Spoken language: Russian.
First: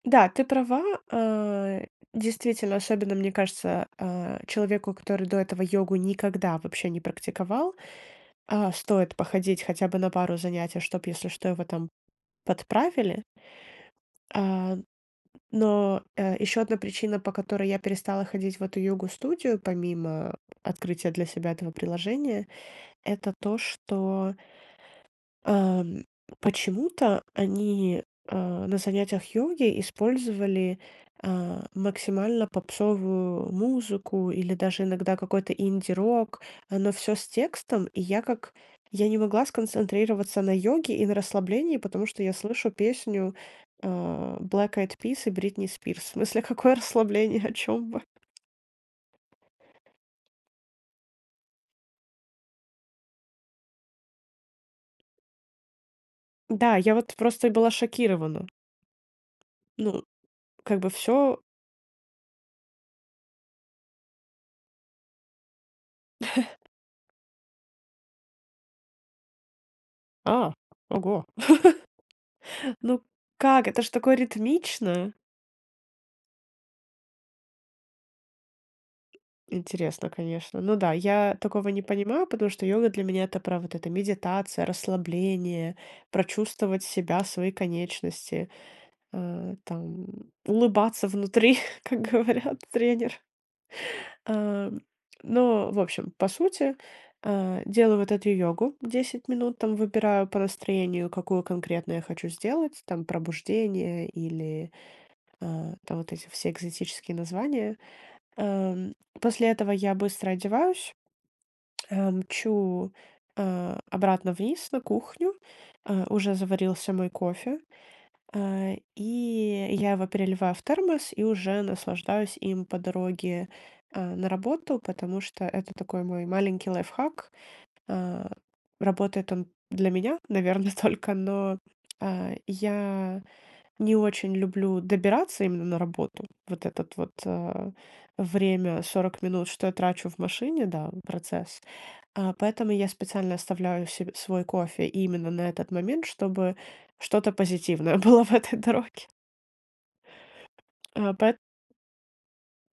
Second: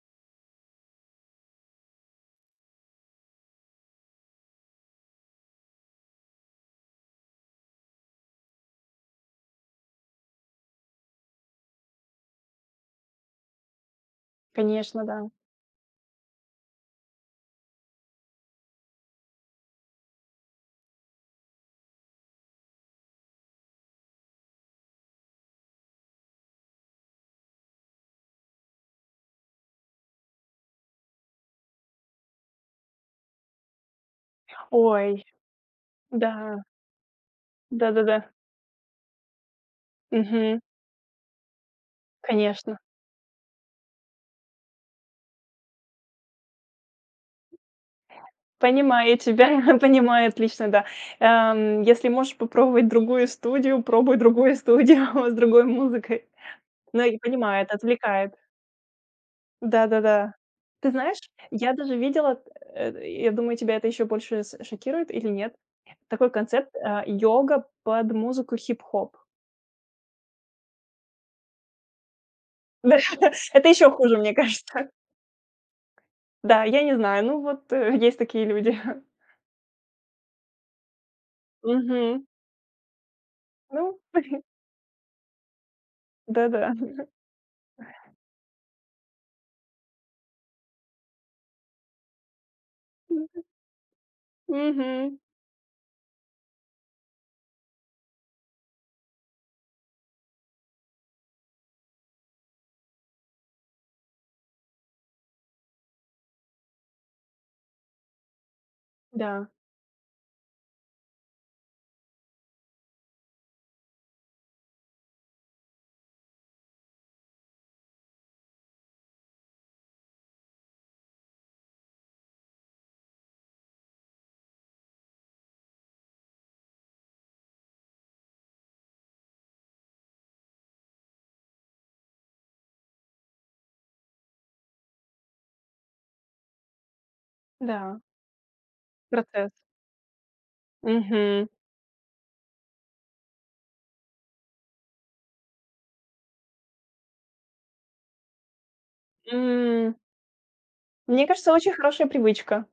Да, ты права, э. Действительно, особенно мне кажется, а, человеку, который до этого йогу никогда вообще не практиковал, а, стоит походить хотя бы на пару занятий, чтоб, если что, его там подправили. А, Конечно, да. но, э, ещё одна причина, по которой я перестала ходить в эту йогу-студию, помимо открытия для себя этого приложения, это то, что ам, почему-то они, а, на занятиях йоги использовали, а, максимально попсовую музыку или даже иногда Ой. какой-то Да. инди-рок, э, но всё с текстом. И я Да-да-да. как я не могла сконцентрироваться на Мгм. йоге и на расслаблении, потому что я слышу Конечно. песню, э, Black Eyed Peas и Бритни Спирс. В смысле, какое расслабление, о чём вы? Понимаю тебя, понимаю отлично, да. Ам, если можешь попробовать другую студию, пробуй другую студию с другой музыкой. Да, я Ну вот и просто понимает, была отвлекает. шокирована. Ну, Да-да-да. как бы Ты знаешь, всё. я даже видела, э, я думаю, тебя это еще больше с шокирует или нет. Такой концепт, э, йога под музыку хип-хоп. А, ого! Ну, как, Это это ж ещё такое хуже, мне кажется. ритмичное. Да, я не знаю, ну вот, э, есть такие люди. Интересно, конечно. Ну да, я такого не Мгм. понимаю, потому что йога для меня- это про вот это: Ну. медитация, расслабление, Да, да. прочувствовать себя, свои конечности, а, там, улыбаться внутри, как говорят тренер. Ам, Мгм. но, в общем, по сути, э, делаю вот эту йогу, 10 минут там выбираю по настроению, какую конкретно я хочу сделать. Там пробуждение или, а, там вот эти все экзотические названия. Ам, после Да. этого я быстро одеваюсь, э, мчу, а, обратно вниз на кухню. Э, уже заварился мой кофе, э, и я его переливаю в термос и уже наслаждаюсь им по дороге, а, на работу, потому что это такой мой маленький лайфхак. А, работает он для меня, наверно, только, но, э, я не очень люблю добираться именно на работу. Вот этот вот, а, Да. время 40 минут, Процесс. что я трачу в машине, да, Мгм. процесс, э, поэтому я специально оставляю се свой кофе именно на этот момент, чтобы что-то позитивное было в этой дороге. М. Э, Мне поэ. кажется, очень хорошая привычка.